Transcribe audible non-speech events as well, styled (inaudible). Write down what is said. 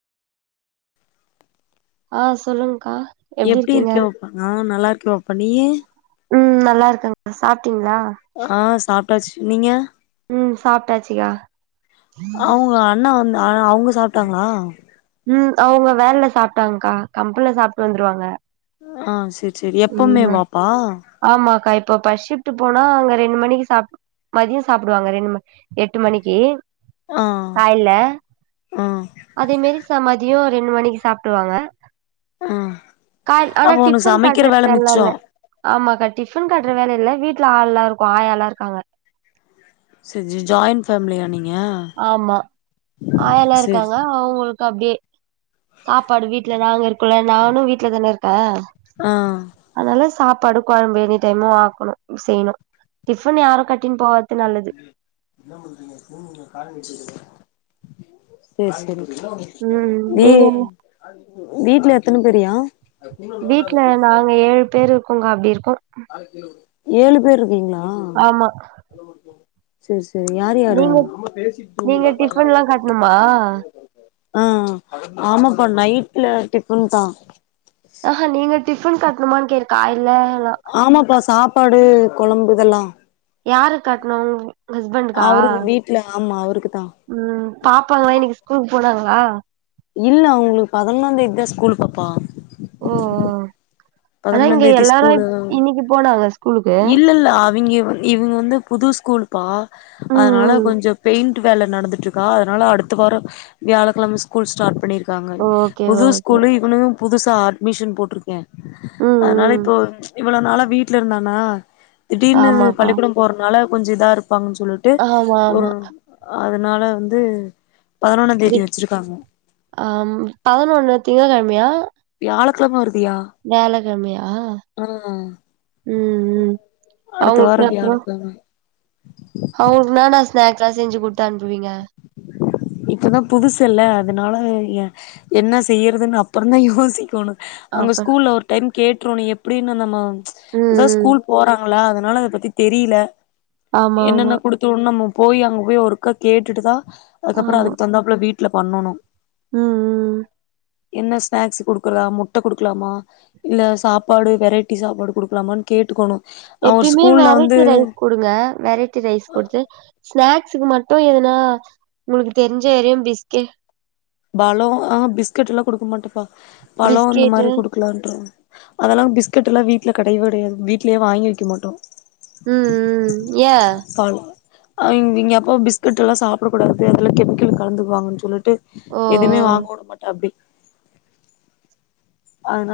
ஆ சொல்லுங் எப்டி இருக்க பாப்பா ஆ நல்லா இருக்கே பாப் பா நீயு ம் நல்லா இருக்கங் சாப் டிங்ளா டாச்சு நீங்க உம் சாப்டாச்சுயா அவுங்க (unintelligible) அவுங்க சாப்டாங்களா ம் அவுங்க வேல்ல சாப்டாங்க்கா கம்பன்ல சாப்ட்டு வந்துருவாங்க ஆஹ் செ செரி ம் எப்பவுமேவாப்பா ஆமாக்கா இப்போ பஸ் ஷிஃப்ட்டு போனா அங்க ரெண்டு மணிக்கி சாப் மதியொ சாப்டுவாங்க ரெண்டு ம எட்டு மணிக்கி ஆ காய்ல ஆ அதே மாரி ச மதியோ ரெண்டு மணிக்கி சாப்டுவாங்க ஆஹ் அப்ப ஒனக்கு சமக்கிற ல்ல இல்ல ஆமாக்கா டிஃபன் கட்ற வேல இல்ல வீட் ட்ல ஆள்லா இருக்கு ஆயால்லா இருக்காங்க ச ஜி ஜாயிண்ட் ஃபேமிலியா நீ ஆமா ஆயால்லா சேரி இருக்காங்கலா அவுங்களுக் க அப்டியே சாப்பாடு வீட்ல நாங்க இருக்கோல்ல நானு வீட்ல தான இருக்க ஆ அதனால சாப் பாடு கொழம்பு எனி டைமு ஆக்கணு செய்ணு டிஃபன் யாரு கட்டின் போவா என்ன பண்றீங்க (inaudible) சேர் சேரி ம் வி நீங்க வீட்ல எத்தன பேர்யா வீட்ல நாங்க ஏழு பேர் இருக்கோங்க்கா அப்டி இருக்கோ (inaudible) ஏழு பேர் இருக்கீங்களா ஆமா சேர் செரி யார் யாரு நீங்க நீங்க டிஃபன்லா கட்ணுமா (unintelligible) ஆ ஆமாப்பா நைட்ல டிஃபன் தா ஆ ஹா நீங்க டிஃபன் கட்ணுமானு கே (unintelligible) ப்பாடு கொழம்பு இதெல்லா யாருக் கட்ணு ஹஸ்பண்டுக்கா அவருக்கு வீட்ல ஆமா அவருக்குதா ம் பாப்பாலா இன்னகி ஸ்கூலுக் போனாங் லா இல்ல அவங்களுக் பதினொன் தேதி தா ஸ்கூல் பாப்பா (inaudible) ஓ ஓ ஆனா இங்க தேதி எல்லாரு ஸ்கூலு இன்னிக்கு போனாங்க ஸ்கூலுக்கு இல்ல இல்ல அவிங்க வந் இவங்க வந்து புது ஸ்கூல்பா ம் அதுனால ம் கொஞ்சொ பெயிண் ட்டு வேல நடந்துட்ருக்கா அதுனால அடுத்த வார வியாழக்கழம ஸ்கூல் ஸ்டார்ட் பண்ணி காங்க ஓகே புது ஓகே ஸ்கூலு இவனு புதுசா ஆட் அட்மிஷன் போட்ருகே ம் அதுனால ம் இப்போ இவ்ள நாளா வீட்லருந்தானா திடீர்னு ஆமாக்கா பள்ளிக்கூட போறனால கொஞ்ச இதாருக்கு ப்பாங் சொல்லிட்டு ஆமா ம் ஆமா அதனால வந்து பதினொன்னாந் தேதி விட் வச்சிருக்காங்க ஆம் பதினொன்னு திங்க கெழமயா வியாழ கெழம வரு வேல கம்மியா ம் ம் அடுத்த வாரோ அவங்களுக்கு (unintelligible) வியாழக்கிழம (unintelligible) ஸ்நக்ஸ்லா செஞ்சு குடுத்து அனுப்புவீங்க இப்பதா புதுசு இல்ல அதனால எ என்ன செய்யறதுன்னு அப்பற தா யோசிக்கணு அங்க அப்ப ஸ்கூல ஒரு டைம் கேட் விற்றோன்னு எப்டினு நம ம், அதா ம். ஸ்கூல் போறாங்களா அத அனால அத பத்தி தெரில ஆமா, ஆமா, என்னென்ன குடுத்தோ நம்ம போய் அங்க போயி ஒர்க்க கேட்டுட்டுதா அதுக்கப்பறம் ஆமா. அதுக்கு தகுந்தாப்புல வீ இல்ல பண்ணணு ம் உம் என்ன ஸ்நாக்ஸ் கொடுக்குற முட்டை கொடுக்கலாமா இல்ல சாப்பாடு வெரைடி சாப்பாடு கொடுக்கலாமான்னு கேட்டுக்கணு எப்பிமே வெரைடி ரைஸ் கொடுங்க வெரைட்டி ரைஸ் கொடுத்து ஸ்நாக் க்கு மட்டு எதுனா உங்களுக்கு தெரிஞ்ச வரயு பிஸ்க பழம் ஆ பிஸ்கட் எல்லா கொடுக்க மாட்டேப்பா பழ இந்த பிஸ்கெட்டு மாரி குடுக்கலான்ற அதெல்லா பிஸ்கெட் எல்லா வீட்டுல கெடயவே கெடையாது வீட்லயே வாங்கி வக்க மாட்டோ உம் உம் ஏ ஆங் இவிங்கப்ப பிஸ்கட் எல்லா சாப்பிட கூடாது அதுல கெமிக்கல் கலந்துக்குவாங்கன்னு சொல்லிட்டு ஓ! எதுமே ஓ! வாங்க உடமாட்டாப்டி ஆ ஹ